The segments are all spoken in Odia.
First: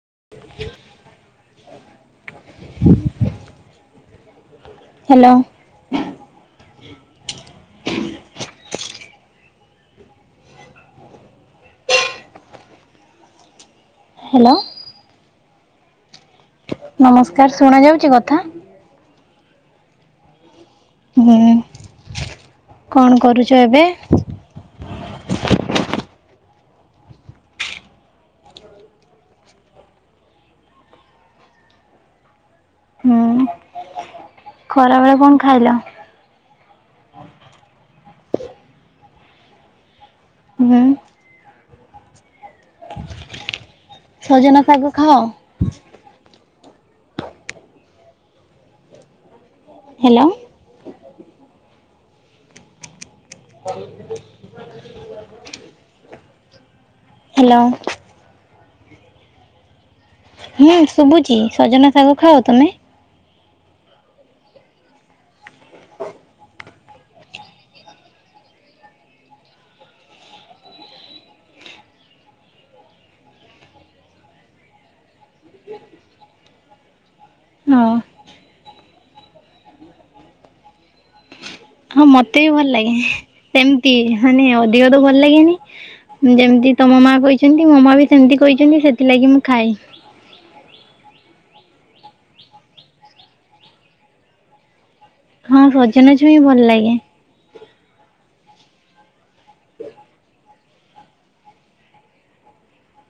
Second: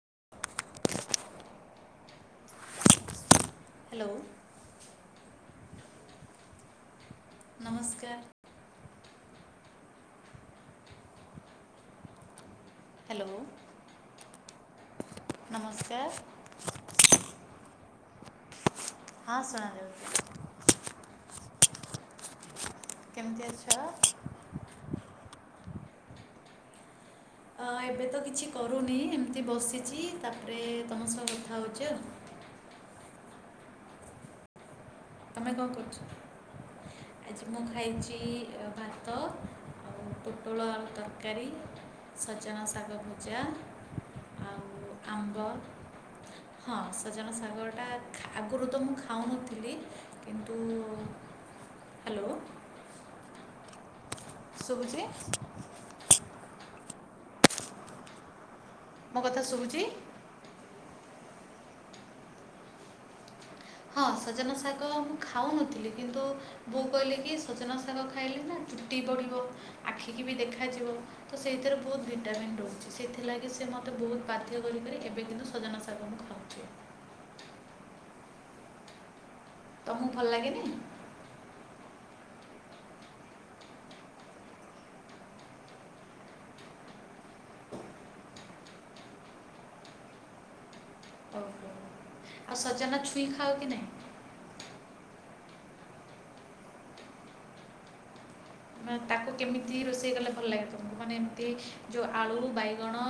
[unintelligible] ହ୍ୟାଲୋ। ହ୍ୟାଲୋ। ନମସ୍କାର। ହ୍ୟାଲୋ। ହ୍ୟାଲୋ। ନମସ୍କାର। ନମସ୍କାର ଶୁଣା ଯାଉଛି କଥା? ହଁ ସୁଣା ଯାଉଛି। ହୁଁ କଣ କେମିତି କରୁଛ ଅଛ ଏବେ? ହଁ ଏବେ ତ କିଛି କରୁନି, ଏମିତି ବସିଛି ତାପରେ ତମ ସହ କଥା ହେଉଛି ଆଉ‌। ହୁଁ। ଖରାବେଳେ ତମେ କଣ ଖାଇଲ? କରୁଛ? ଆଜି ମୁଁ ଖାଇଛି ଅ ଭାତ ଆଉ ପୋଟଳ ହୁଁ ଆଉ ତରକା ତରକାରୀ ସଜନା ଶାଗ ଭଜା। ସଜନା ଶାଗ ଆଉ ଖାଅ? ଆମ୍ୱ। ହଁ ସଜନା ଶାଗଟା ଆଗରୁ ତ ମୁଁ ଖାଉନଥିଲି ହ୍ୟାଲୋ କିନ୍ତୁ ତୁ ହ୍ୟାଲୋ। [unintelligible] ଶୁଭୁଛି? ହ୍ୟାଲୋ। ମୋ କଥା ଶୁଭୁଛି? ହୁଁ ଶୁଭୁଛି ସଜନା ଶାଗ ଖାଅ ତୁମେ? ହଁ ସଜନା ଶାଗ ମୁଁ ଖାଉନଥିଲି କିନ୍ତୁ ବୋଉ କହିଲି କି ସଜନ ଶାଗ ଖାଇଲେ ନା ଚୁଟି ବ଼ଢିବ ଆଖିକି ବି ଦେଖାଯିବ। ତ ସେଇଥିରେ ବହୁତ ଭିଟାମିିନ ରହୁଛି ସେଥିଲାଗି ସେ ମତେ ବହୁତ ବାଧ୍ୟ କରିକ ଏବେ କିନ୍ତୁ ସଜନା ସାଗ ସାଗମନ ଖାଉଛି। ହଁ। ତମକୁ ଭଲ ଲାଗେନି? ହଁ ମତେ ବି ଭଲ ଲାଗେ ସେମିତି ମାନେ ଅଧିକ ତ ଭଲ ଲାଗେନି। ଯେମିତି ତମ ମା କହିଛନ୍ତି ମୋ ମା ବି ସେମିତି କହିଛନ୍ତି ସେଥିଲାଗି ମୁଁ ଖାଏ ଓହୋ ଆଉ ସଜନା ଛୁଇଁ ଖାଅ କି ନାହିଁ? ହଁ ସଜନା ଛୁଇଁ ଭଲ ଲାଗେ? ମ ତାକୁ କେମିତି ରୋଷେଇ କଲେ ଭଲ ଲାଗେ ତମଙ୍କୁ, ମାନେ ଏମିତି ଯେଉଁ ଆଳୁ ବାଇଗଣ।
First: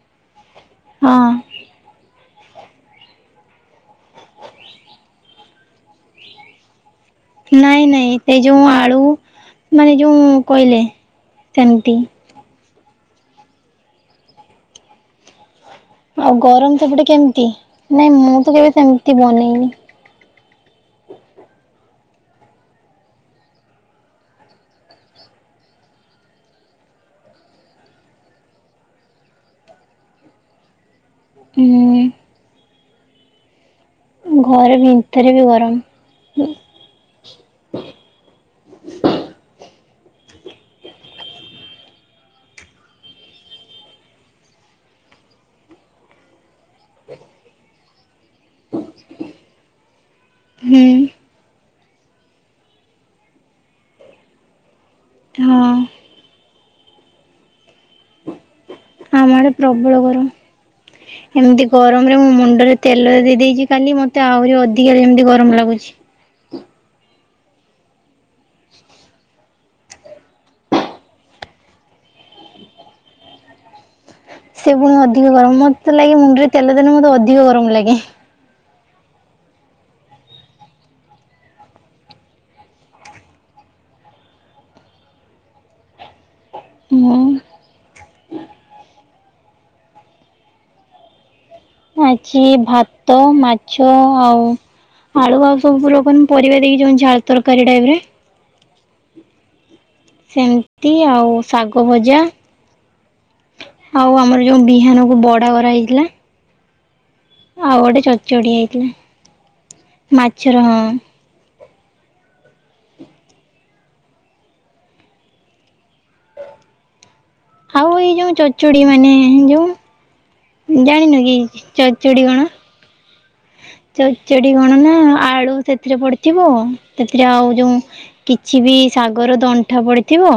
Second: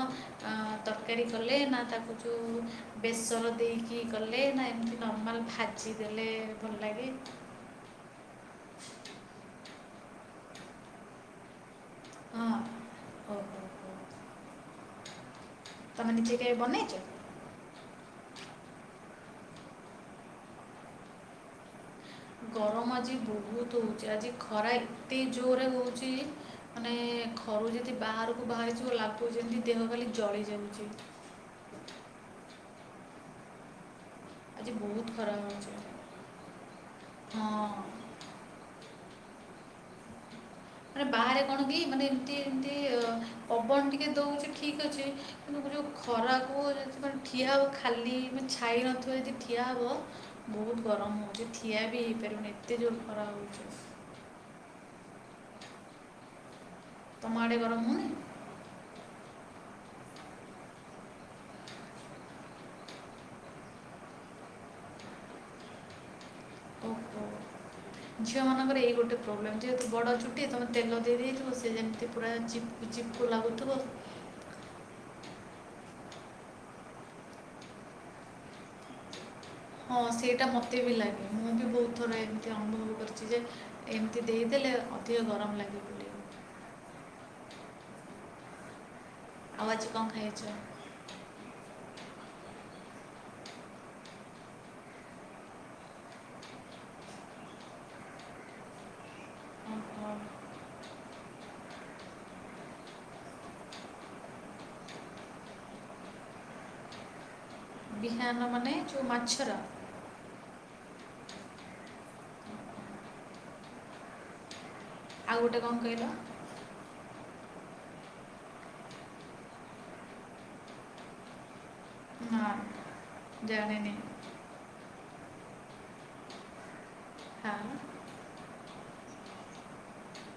ତରକାରୀ ହଁ। କଲେ, ନା ତାକୁ ଯେଉଁ ବେସର ଦେଇକି କି କଲେ ନା ଏମିତି ନର୍ମାଲ୍ ଭାଜି ଦେେଲେ ଭଲ ଲାଗେ? ନାଇଁ ନାଇଁ ସେ ଯୋଉ ଆଳୁ ମାନେ ଯୋଉ କହିଲେ ସେମିତି। ହଁ ହଉ ହଉ। ଆଉ ଗରମ ବନେଇଛ ସେପଟେ କେମିତି ନାଇଁ, ମୁଁ ତ କେବେ ସେମିତି ବନେଇନି। ଗରମ ଆଜି ବହୁତ ହଉଛି ଆଜି ଖରା ଏତେ ଜୋରରେ ହଉଛି। ମାନେ ଘରୁ ଯଦି ବାହାରକୁ ବାହାରିଯିବୁ ଲାଗୁଛି ଯେମତି ଦେହ ଖାଲି ଜଳି ଯାଉଛି। ହୁଁ। ଆଜି ଘରେ ବହୁତ ଭିତରେ ବି ଖରାପ ଗରମ। ହେଉଛି, ହଁ। ମାନେ ବାହାରେ କଣ କି ମାନେ ଏମତି ଏମିତି ଅ ପବନ ଟିକେ ଦଉଛି ଠିକ ଅଛି ତେଣୁ ଯେଉଁ ଖରାକୁ ଯଦି ମାନେ ଠିଆ ହେବ, ଖାଲି ମାନେ ଛାଇ ନଥିବ ଯଦି ଠିଆ ହେବ ହୁଁ। ବହୁତ ଗରମ ହେଉଛି ଥିିଆ ବି ହେଇପାରିବନି ଏତେ ଜୋର ଖରା ହେଉଛି। ହଁ ତମା ଆଡ଼େ ଗରମ ହଉନି? ଆମ ଆଡେ ପ୍ରବଳ ଗରମ। ଏମିତି ଗରମ ରେ ମୁଁ ମୁଣ୍ଡରେ ତେଲ ଦେଇ ଦେଇଛି ଖାଲି ମତେ ଆହୁରି ଅଧିକା ଯେମିତି ଗରମ ଲାଗୁଛି। ଓ ଝିଅ ମାନଙ୍କରେ ଏଇ ଗୋଟେ ପ୍ରୋବ୍ଲେମ୍। ଯେହେତୁ ବଡ଼ ଚୁଟି ତମେ ତେଲ ଦେଇଥିବ ସେ ଯେମିତି ପୁରା ଚିପ ଚିପ୍କୁ ଲାଗୁଥିବ। ସେ ପୁଣି ଅଧିକ ଗରମ ମତେ ଲାଗେ ମୁଣ୍ଡରେ ତେଲ ଦେଲେ ମୋତେ ଅଧିକ ଗରମ ଲାଗେ। ହଁ ସେଇଟା ମତେ ବି ଲାଗେ ମୁଁ ବି ବହୁତ ଥର ଏମିତି ଅନୁଭବ କରିଛି ଯେ ଏମିତି ଦେଇଦେଲେ ଅଧିକ ଗରମ ଲାଗି ପଡ ମୁଁ ଆଉ ଆଜି କଣ ଖାଇଛ? ଆଜି ଭାତ, ମାଛ ଆଉ ଆଳୁ ଆଉ ସବୁ ଲୋକାନ ପରିବା ଦେଇକି ଯାଉ ଝାଳ ତରକାରୀ ଟାଇପ ରେ ହଁ ହ। ସେମିତି ଆଉ ଶାଗ ଭଜା। ଆଉ ଆମର ଯୋଉ ବିହାନ କୁ ବଡା କରାହଇଥିଲା। ଆଉ ଗୋଟେ ବିହାନ ଛଚଡି ମାନେ ଯେଉଁ ମାଛର ହେଇଥିଲା ମାଛର ହଁ। ଆଉ ଗୋଟେ କଣ କହିଲ? ଆଉ ଏଇ ଯୋଉ ଛଚଡ଼ି ମାନେ ଯୋଉ ଜାଣିନୁ କି? ଚଉଚୁଡ଼ି ନା କଣ? ଜାଣିନି ଚ ଚେଡି କଣ ନା ଆଳୁ ସେଥିରେ ପଡିଥିବ। ସେଥିରେ ଆଉ ହଁ ଯୋଉ କିଛି ବି ଶାଗର ଦଣ୍ଟା ପଡ଼ିଥିବ।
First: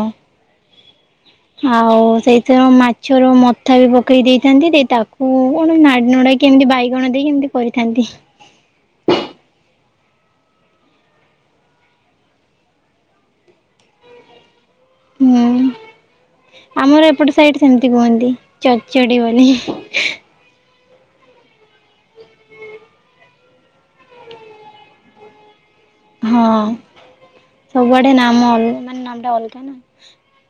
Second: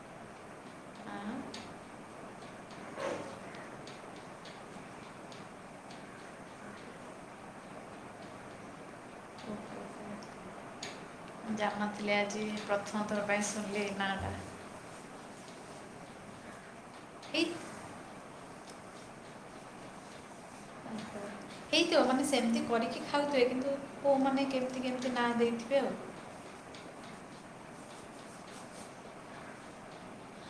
ହଁ ଆଉ ସେଇଥିରେ ମାଛର ମଥା ବି ପକେଇ ଦେଇଥାନ୍ତି ଦେଇ ତାକୁ କଣ ନାଡି ନଡା କେମିତି ବାଇଗଣ ଦେଇ କେମିତି କରିଥାନ୍ତି। ମୁଁ ଜାଣଥିଲି ଆଜି ପ୍ରଥମ ଥର ପାଇଁ ଶୁଣିଲି ଏୟୀ ନାଁଟା। ହୁଁ ଆମର ଏପଟେ ଏଇ ସାଇଟ ସେମିତି କୁହନ୍ତି। ଛଚଡ଼ି ବୋଲି। [inaudible] ହେଇଥିବ ମାନେ ସେମିତି କରିକି ଖାଉଥିବେ, କିନ୍ତୁ କେଉଁମାନେ କେମିତି କେମିତି ନାଁ ଦେଇଥିବେ ଆଉ। ହଁ ସବୁଆଡେ ନାମ, ମାନେ ନାମ ଟା ଅଲଗା ନା।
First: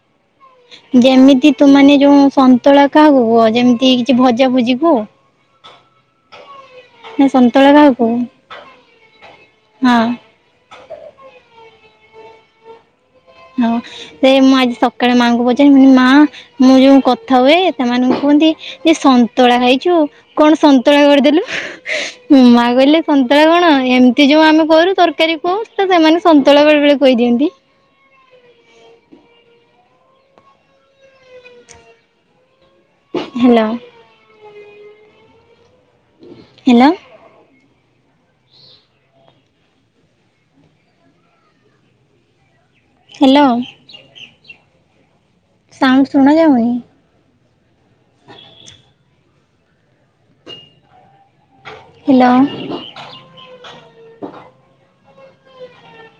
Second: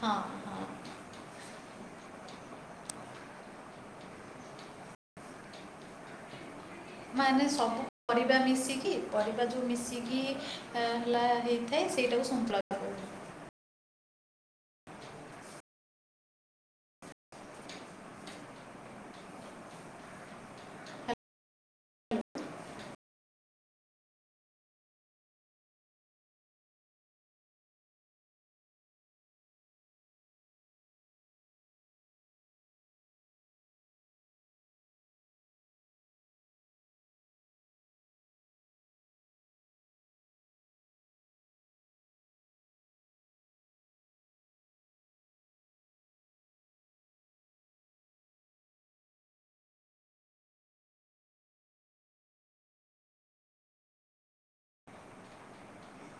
ହଁ ହଁ ଯେମିତି ତୁମାନେେ ଯୋଉ ସନ୍ତୁଳା କାହାକୁ କୁହ ଯେମିତି କିଛି ଭଜା ଭୁଜି କୁ। ହ ମାନେ ସବୁ ପରିବା ମିଶିକି ପରିବା ଯୋଉ ହଁ ମିଶିକି ହେଲା ହେଇଥାଏ ସେଇଟାକୁ ସନ୍ତୁଳା କହନ୍ତି ହଁ ସେ ମୁଁ ଆଜି ସକାଳେ ମାଙ୍କୁ ପଚାରି ମା ମୁଁ ଯୋଉ କଥା ହୁଏ ସେମାନଙ୍କୁ କୁହନ୍ତି ଯେ ସନ୍ତୁଳା ଖାଇଛୁ। କଣ ସନ୍ତୁଳା କରିଦେଲୁ। ହୁ ମା କହିଲେ ସନ୍ତୁଳା କଣ ଏମିତି ଯୋଉ ଆମେ କରୁ ତରକାରୀ କହୁ ତ ସେମାନେ ସନ୍ତୁଳା ବେଳେ ବେଳେ କହିଦିଅନ୍ତି। ହ୍ୟାଲୋ ହ୍ୟାଲୋ ହ୍ୟାଲୋ ସାଉଣ୍ଟ ଶୁଣା ଯାଉନି। ଆ ହ୍ୟାଲୋ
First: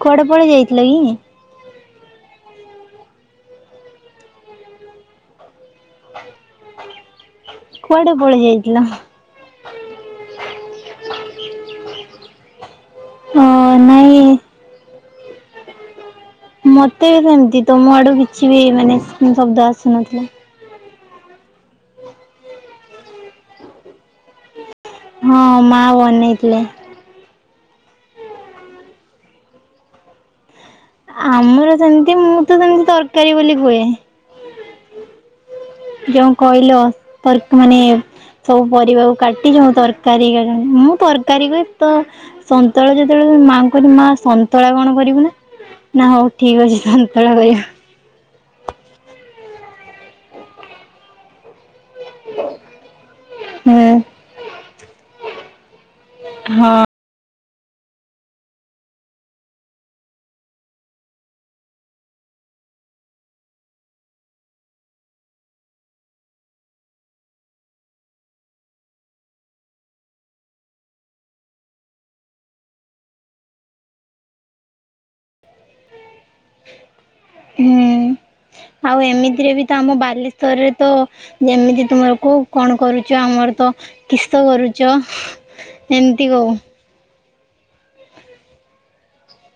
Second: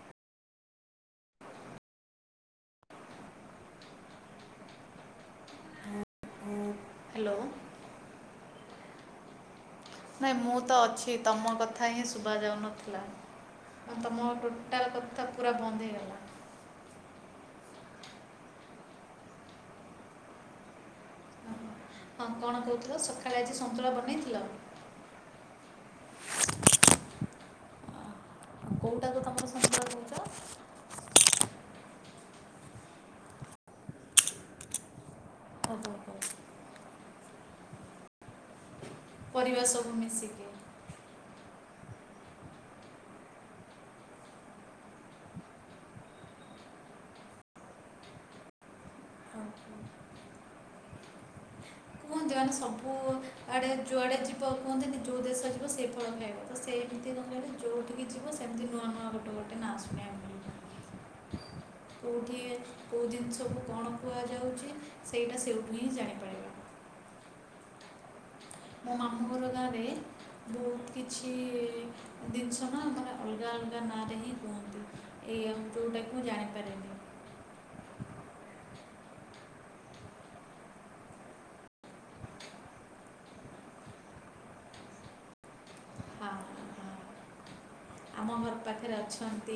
କୁଆଡେ ପଳେଇ ଯାଇଥିଲ କି। ହ ହ୍ୟାଲୋ। କୁଆଡେ ପଳେଇ ଯାଇଥିଲ। ନାଇଁ ମୁଁ ତ ଅଛି ତମ କଥା ହିଁ ଶୁଭା ଯାଉନଥିଲା ଅ ନାଇଁ ତମ ହଠାତ୍ କଥା ପୁରା ବନ୍ଦ ହେଇଗଲା। ମତେ ବି ସେମିତି ତ ମ ଆଡୁ କିଛି ବି ମାନେ ଶବ୍ଦ ଆସୁନଥିଲା। ଓହୋ। ହଁ କଣ କହୁଥିଲ ସକାଳେ ଆଜି ସନ୍ତୁଳା ବନେଇଥିଲ। ହଁ ମାଆ ବନେଇଥିଲେ। କେଉଟା କୁ ତୁମର ସନ୍ତୁଳା କହୁଛ। ଆମର ସେମତି ମୁଁ ତ ସେମିତି ତରକାରୀ ବୋଲି କୁହେ। ଓହୋ ଯୋଉ କହିଲ ତର ମାନେ ସବୁ ପରିବାକୁ କାଟି ପରିବା ଯଉ ସବୁ ତରକାରୀ ମିଶିକି କର। ମୁଁ ତରକାରୀ କହେ ତ ସନ୍ତୁଳା ଯେତେବେଳେ ମାଆ କହିଲି ମା ସନ୍ତୁଳା କଣ କରିବୁ ନା। ନା ହଉ ଠିକ ଅଛି ସନ୍ତଳା କରିବା। ଓହୋ। କୁହନ୍ତି ମାନେ ସବୁଆଡ଼େ ହୁଁ ଯୁଆଡ଼େ ଯିବ କୁହନ୍ତିନି ଯେଉଁ ଦେଶ ଯିବ ସେଇ ଫଳ ଖାଇବ ତ ସେ ହଁ ଏମିତି ନୁହେ ଯଉଠିକି ଯିବ ସେମିତି ନୂଆ ନୂଆ ଗୋଟେ ଗୋଟେ ନା ଶୁଣିବା କୁ କେଉଁଠି କୋଉ ଜିନିଷକୁ କଣ କୁହାଯାଉଛି ସେଇଟା ସେଇଠୁ ହିଁ ଜାଣିପାରିବା। ମୋ ମାମୁଁ ଘର ଗାଁ ରେ। ବହୁତ କିଛି ଜିନିଷ ନା ମାନେ ଅଲଗା ଅଲଗା ନାଁରେ ହିଁ କୁହନ୍ତି। ଏଇ ଅନ୍ତୋଟାକୁ ମୁଁ ଜାଣିପାରେନି। ହୁଁ ଆଉ ଏମିତିରେ ବି ତ ଆମ ବାଲେଶ୍ୱରରେ ତ ଯେମିତି ତୁମରକୁ କଣ କରୁଛ ଆମର ତ କିସ କରୁଛ। ହଁ ଏମିତି କହୁ। ହଁ ଆମ ଘର ପାଖରେ ଅଛନ୍ତି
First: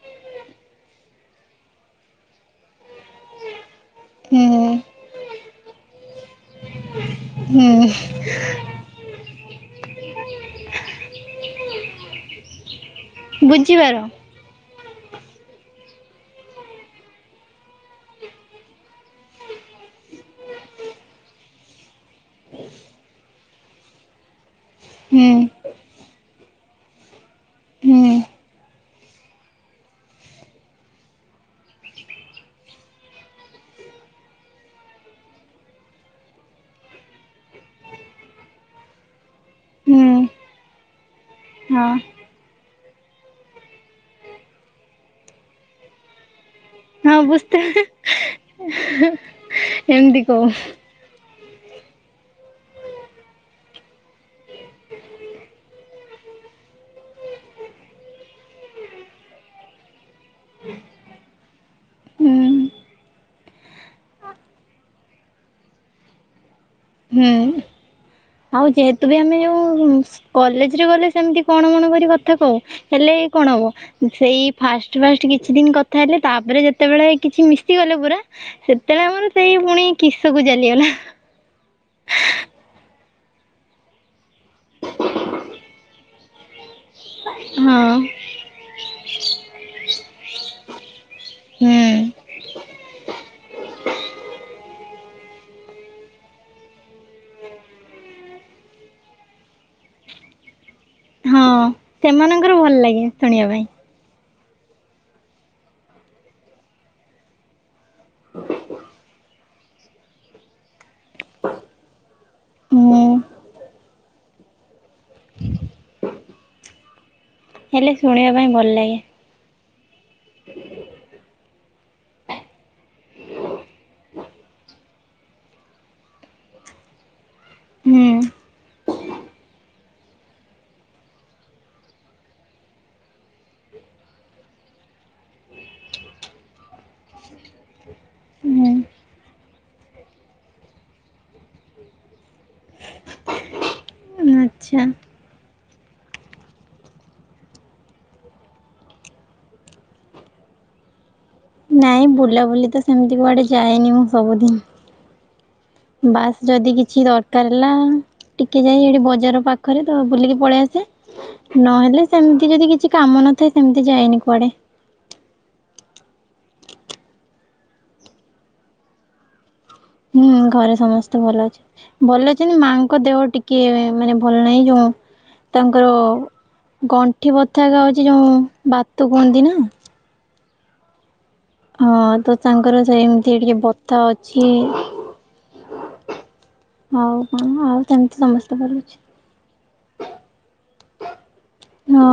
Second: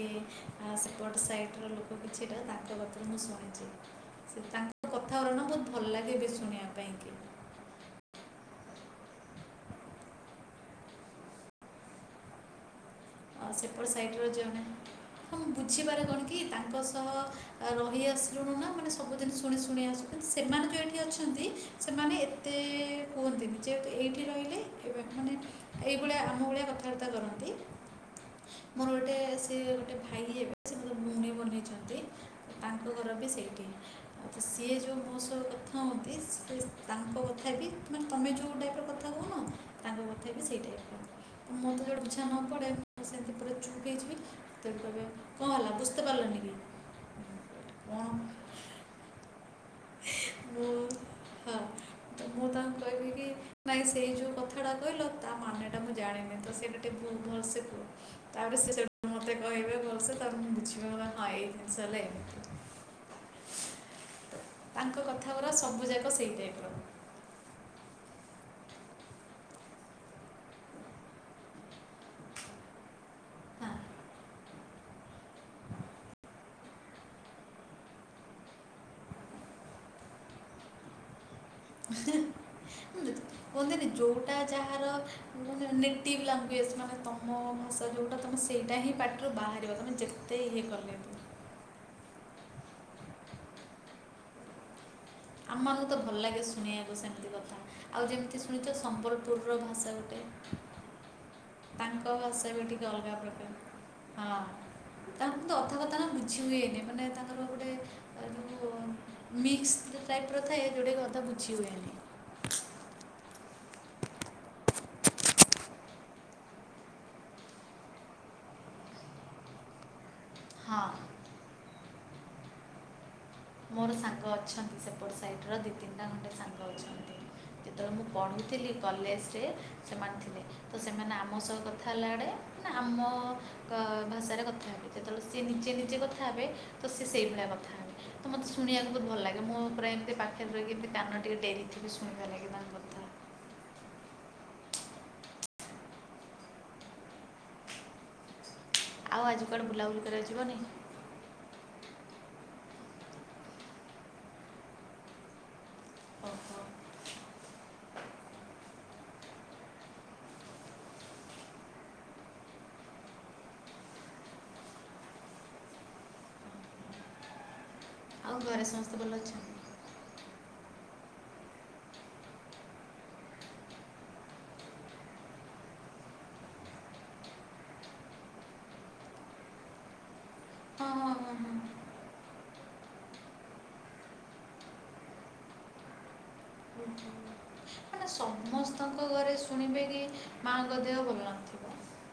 ସେପଟ ସାଇଟର ଲୋକ କିଛିଟା ତାଙ୍କ ମୁଁ ଶୁଣିଛି ହୁଁ ତାଙ୍କ କଥାଗୁରା ନାଆ ବହୁତ ଭଲ ଲାଗେ ବେ ଶୁଣିବାକୁ। ହୁଁ ଓ ଆଉ ସେପଟ ସାଇଟ୍ ର ଜଣେ ହଁ ମୁଁ ବୁଝିପାରେ କଣ କି ତାଙ୍କ ସହ ରହିଆସିଲୁଣିନା ମାନେ ସବୁଦିନ ଶୁଣି ଶୁଣି ଆସୁ ସେମାନେ ଏଠି ଅଛନ୍ତି। ସେମାନେ ଏତେ କୁହନ୍ତିନି ଯେହେତୁ ଏଇଠି ରହିଲେ ଏବେ ହୁଁ ମାନେ ଏଇ ଭଳିଆ ଆମ ଭଳିଆ କଥାବାର୍ତ୍ତା କରନ୍ତି। ହୁଁ। ମୋର ଗୋଟେ ସେ ଗୋଟେ ଭାଇ ହେବେ ସେ ଭଉଣୀ ବନେଇଛନ୍ତି। ତାଙ୍କ ଘର ବି ସେଇଠି!। ଆଛା ସିଏ ଯେଉଁ ମୋ ସହ କଥା ହୁଅନ୍ତି ସେ ତାଙ୍କ କଥା ବି ମାନେ ତମେ ଯେଉଁ ଟାଇପ୍ ର କଥା କହୁନ ହ [inaudible] ତାଙ୍କ କଥା ବି ସେଇ ଟାଇପ୍ ର ମତେ ହଁ ଯୋଉଟା ବୁଝା ନ ପଡ଼େ ମୁଁ ସେମିତି ପୁରା ଚୁପ୍ ହେଇଯିବି ତେବେ କହିବେ କଣ ହେଲା ବୁଝିତ ପାରିଲନି! ତା ଅବସ୍ଥା କ'ଣ ମୁଁ ହଁ। ମୁଁ ତାଙ୍କୁ କହିବି କି ନାଇଁ ସେଇ ଯୋଉ କଥାଟା କହିଲ ତା ମାନେ ଟା ମୁଁ ଜାଣିନି ତ ସେଇଟା ଶୁବୁନି ଭଲସେ କୁହ। ତାପରେ ସେ ସେଇଠୁ ମତେ କହିବେ ଭଲସେ ତାପରେ ମୁଁ ବୁଝିବା ଭଳିଆ ଏଇ ଜିନିଷ ହେଲେ ହୁଁ ଏମିତି। ତାଙ୍କ କଥା ଗୁରା ସବୁଯାକ ସେଇ ଟାଇପ୍ ର। ହୁଁ। ଆଉ ଯେହେତୁ ବି ଆମେ ଯୋଉ କଲେଜରେ ଗଲେ ସେମିତି କଣ କଣ କରି ଭାତ ଖାଉ। ହେଲେ କଣ ହବ ସେଇ ଫାଷ୍ଟ ଫାଷ୍ଟ କିଛି ଦିନ କଥା ହେଲେ ତାପରେ ଯେତେବେଳେ କିଛି ମିଶିଗଲେ ପୁରା ସେତେବେଳେ ଆମର ସେଇ ଫୁଣି କିସ୍ କୁ ଚାଲିଗଲା। କୁହନ୍ତିନି ଯୋଉଟା ଯାହାର କି ମୁଁ ଜାଣିନି ଟିନ୍ ଲାଙ୍ଗୁଏଜ୍ଜ୍ ମାନେ ତୁମ ଭାଷା ହଁ। ଯେଉଁଟା ତୁମେ ସେଇଟା ହିଁ ପାଟିରୁ ବାହାରିବ ତୁମେ ଯେତେ ଇଏ କଲେ ବି। ହୁଁ। ଆମ ମାନକୁ ତ ଭଲ ଲାଗେ ଶୁଣିବାକୁ ସେମିତି କଥା। ଆଉ ଯେମିତି ଶୁଣିଛ ସମ୍ବଲପୁରର ଭାଷା ଗୋଟେ। ହଁ, ତାଙ୍କ ଭାଷା ସେମାନଙ୍କର ବି ଭଲ ଟିକେ ଲାଗେ ଶୁଣିବା ପାଇଁ। ହଁ। ତାଙ୍କର ତ ଅଧା କଥା ତ ବୁଝି ହୁଏନି ମାନେ ତାଙ୍କର ଗୋଟେ ଯୋଉଁ ମିକ୍ସ ଟାଇପ୍ ର ଥାଏ ଯେଉଁଟାକି ଅଧା ବୁଝି ହୁଏନି। ହୁଁ। ହେଲେ ଶୁଣିବା ପାଇଁ ଭଲ ଲାଗେ। ହଁ। ମୋର ସାଙ୍ଗ ଅଛନ୍ତି ସେପଟ ସାଇଟର ଦିଇ ତିନିଟା ଖଣ୍ଟେ ସାଙ୍ଗ ଅଛନ୍ତି। ଯେତେବେଳେ ହୁଁ ମୁଁ ପଢ଼ୁଥିଲି କଲେଜରେ ସେମାନେ ଥିଲେ। ତ ସେମାନେ ଆମ ସହ କଥା ହେଲା ବେଳେ ନା ଆମ ଭାଷାରେ କଥା ହେବେ। ଯେତେବେଳେ ସିଏ ନିଜେ ନିଜେ କଥା ହେବେ ତ ସିଏ ସେଇଭଳିଆ କଥା ହେବେ। ତ ମୋତେ ହୁଁ ଶୁଣିବାକୁ ବହୁତ ଭଲ ଲାଗେ ମୁଁ ପୁରା ଏମିତି ପାଖରେ ରହିକି ଏମିତି କାନ ଟିକେ ଡେରିକି ଶୁଣିବା ଲାଗି ତାଙ୍କ କଥା। ଆଚ୍ଛା। ଆଉ ଆଜି କୁଆଡେ ବୁଲାବୁଲି କରିବାକୁ ଯିବନି? ନାଇଁ ବୁଲାବୁଲି ତ ସେମିତି କୁଆଡେ ଯାଏନି ମୁଁ ସବୁଦିନି। ବାସ୍ ଓହୋ ଯଦି କିଛି ଦର କାରଲା ଟିକେ ଯାଇ ସେଠି ବଜାର ପାଖରେ ତ ବୁଲିକି ପଳେଇ ଆସେ। ନହେଲେ ସେମିତି ଯଦି କିଛି କାମ ନଥାଏ ସେମିତି ଯାଏନି କୁଆଡେ। ଆଉ ଘରେ ସମସ୍ତେ ଭଲ ଅଛନ୍ତି? ହୁଁ, ଘରେ ସମସ୍ତେ ଭଲ ଅଛନ୍ତି। ଭଲ ଅଛି ମାଙ୍କ ଦେହ ଟିକେ ମାନେ ଭଲ ନାହିଁ ତ ତାଙ୍କ ଗଣ୍ଠି ବଥା ବାହାଚି ଯୋଉ ବାତ କୁହନ୍ତି ନା। ହଁ ହଁ ହଁ। ହଁ, ତ ତାଙ୍କର ସେମିତି ଟିକେ ବଥା ଅଛି! ହଁ ଆଉ ହଁ କଣ ଆଉ ମାନେ ସେମିତି ସମସ୍ତେ ଭଲ ଅଛି। ସମସ୍ତଙ୍କ ଘରେ ଶୁଣିବେ କି ମାଆଙ୍କ ଦେହ ଭଲ ନଥିବ। ହଁ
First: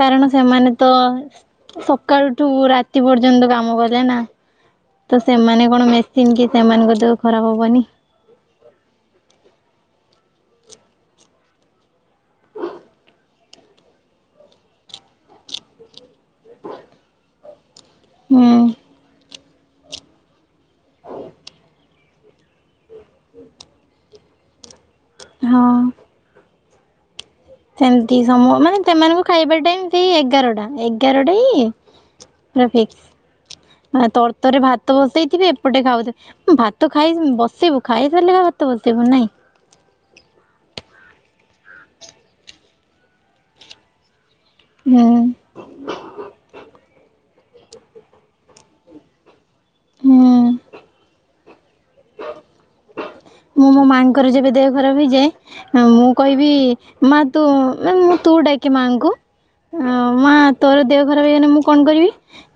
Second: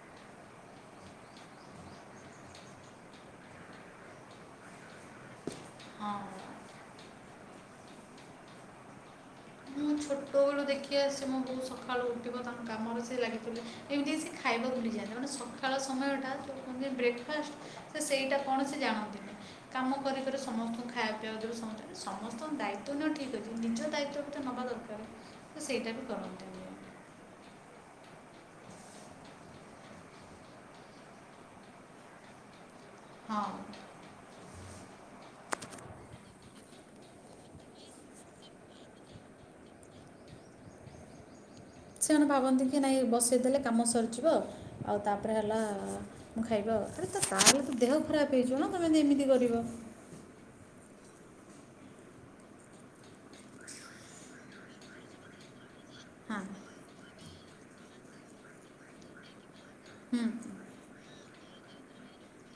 କାରଣ ସେମାନେ ତ ତ ସକାଳୁଠୁ ରାତି ପର୍ଯ୍ୟନ୍ତ କାମ କରେ ନା। ତ ସେମାନେ କଣ ହଁ ମେସିନ୍ କି ସେମାନଙ୍କ ଦେହ ଖରାପ୍ ହବନି। ମୁଁ ଛୋଟବେଳୁ ଦେଖି ଆସୁଛି ମୋ ବୋଉ ସକାଳୁ ଉଠିବ ତାଙ୍କ କାମରେ ଏମିତି କି ସେ ଖାଇବା ଭୁଲିଯାଆନ୍ତି ମାନେ ସଖାଳ ସମୟଟା କୁନ୍ତି ବ୍ରେକ୍ଫାଷ୍ଟେ ସେଇଟା ହୁଁ କୌଣସି ଜାଣନ୍ତିନି କାମ କରିକରି ସମସ୍ତଙ୍କୁ ଖାଇବା ପିବାକୁ ଦେିବ ସମସ୍ତେ ସମସ୍ତଙ୍କ ଦାୟିତ୍ୱ ନିଅ ଠିକ୍ ଅଛି ନିଜ ଦାୟିତ୍ୱ ତ ନବା ଦରକାର ତ ହଁ। ସେଇଟା କୁ କରନ୍ତି। ଏମତି ସମରେ ସିମାନେ ମାନେ ସେମାନଙ୍କୁ ଖାଇବା ଟାଇମ ସେଇ ଏଗାରଟା ଏଗାରଟା ଯେ ଟ୍ରାଫିକ୍। ହଁ। ଆ ତରତରେ ଭାତ ବସେଇଥିବେ ଏପଟେ ଖାଉଥିବେ। ଭାତ ଖାଇ ବସିବୁ ଖାଇସାରିଲେ ଭାତ ବସିବୁ ନାଇଁ ସେମାନେ ଭାବନ୍ତି କି ନାଇଁ ବସେଇ ଦେଲେ କାମ ସରିଯିବ ଆଉ ହୁଁ ତାପରେ ହେଲା ମୁଁ ଖାଇବା ଆ ଆରେ ତ ତାହେଲେ ତ ଦେହ ଖରାପେ ହେଇଯିବ ନା ତମେ ଏମିତି କରିବ। ହୁଁ। ମୁଁ ମୋ ମାଆ ଙ୍କର ଯେବେ ଦେହ ଖରାପେ ହେଇଯାଏ ମୁଁ ହଁ କହିବି ମା ତୁ ମୁଁ ତୁ ଡାକେ ମାଆଁଙ୍କୁ। ଓ ମାଁ ତୋର ଦେହ ଖରାପେ ହେଇଗଲନେ ମୁଁ କଣ କରିବି।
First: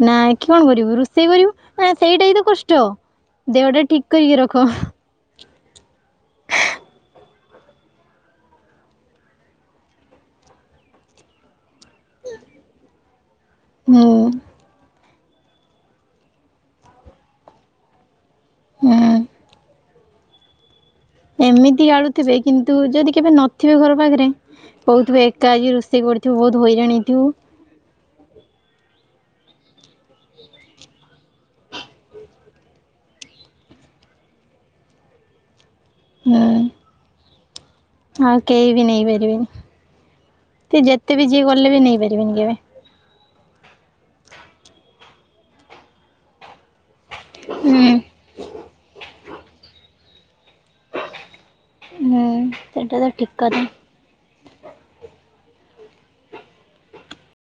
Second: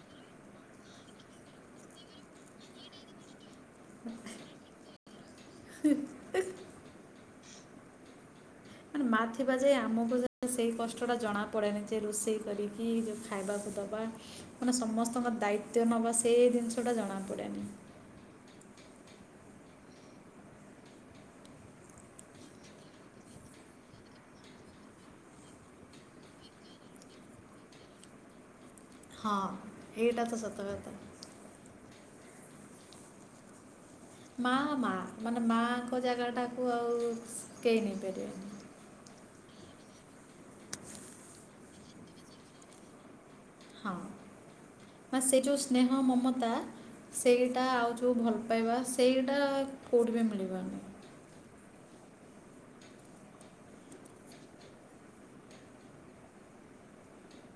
ନାଇ କି ଅଣ କରିବୁ ରୋଷେଇ କରିବୁ ସେଇଟା ହି ତ କଷ୍ଟ। ଦେହଟା ଠିକ୍ କରିକି ରଖ। ମାନେ ମା ଥିବା ଯାଏ ଆମକୁ ଯ ସେଇ କଷ୍ଟ ଟା ଜଣା ପଡେନି ଯେ ରୋଷେଇ କରିକି ଯୋଉ ଖାଇବା କୁ ଦବା ହୁଁ ମାନେ ସମସ୍ତଙ୍କ ଦାୟୀ ତ୍ୟ ନବା ସେଇ ଜିନିଷ ଟା ଜଣା ପଡ଼େ ନି। ହୁଁ। ଏମିତି ଗାଳୁଥିବେ କିନ୍ତୁ ଯଦି କେବେ ନଥିବେ ଘର ପାଖରେ କୋହୁଥୁବେ ଏକା ଆଜି ରୋଷେଇ କରିଥିବୁ ବୋହୁତ ହଇରାଣହେଇଥିବୁ। ହଁ ଏଇଟା ତ ସତକଥା। ମା ମା ମାନେ ମାଙ୍କ ଜାଗା ଟାକୁ ହୁଁ ଆଉ କେହି ଆଉ ନେଇପାରିବେନି। କେହି ବି ନେଇପାରିବେନି ସେଏ ଯେତେ ବି ଯିଏ କଲେ ବି ନେଇପାରିବେନି କେବେ। ହଁ ବା ସେ ଯୋଉ ସ୍ନେହ ମମତା ସେଇଟା ଆଉ ଯୋଉ ହୁଁ ଭଲ ପାଇବା ସେଇଟା କୋଇଟି ବି ମିଳିବନି। ହୁଁ ସେଇଟା ତ ଠିକ୍ କଥା।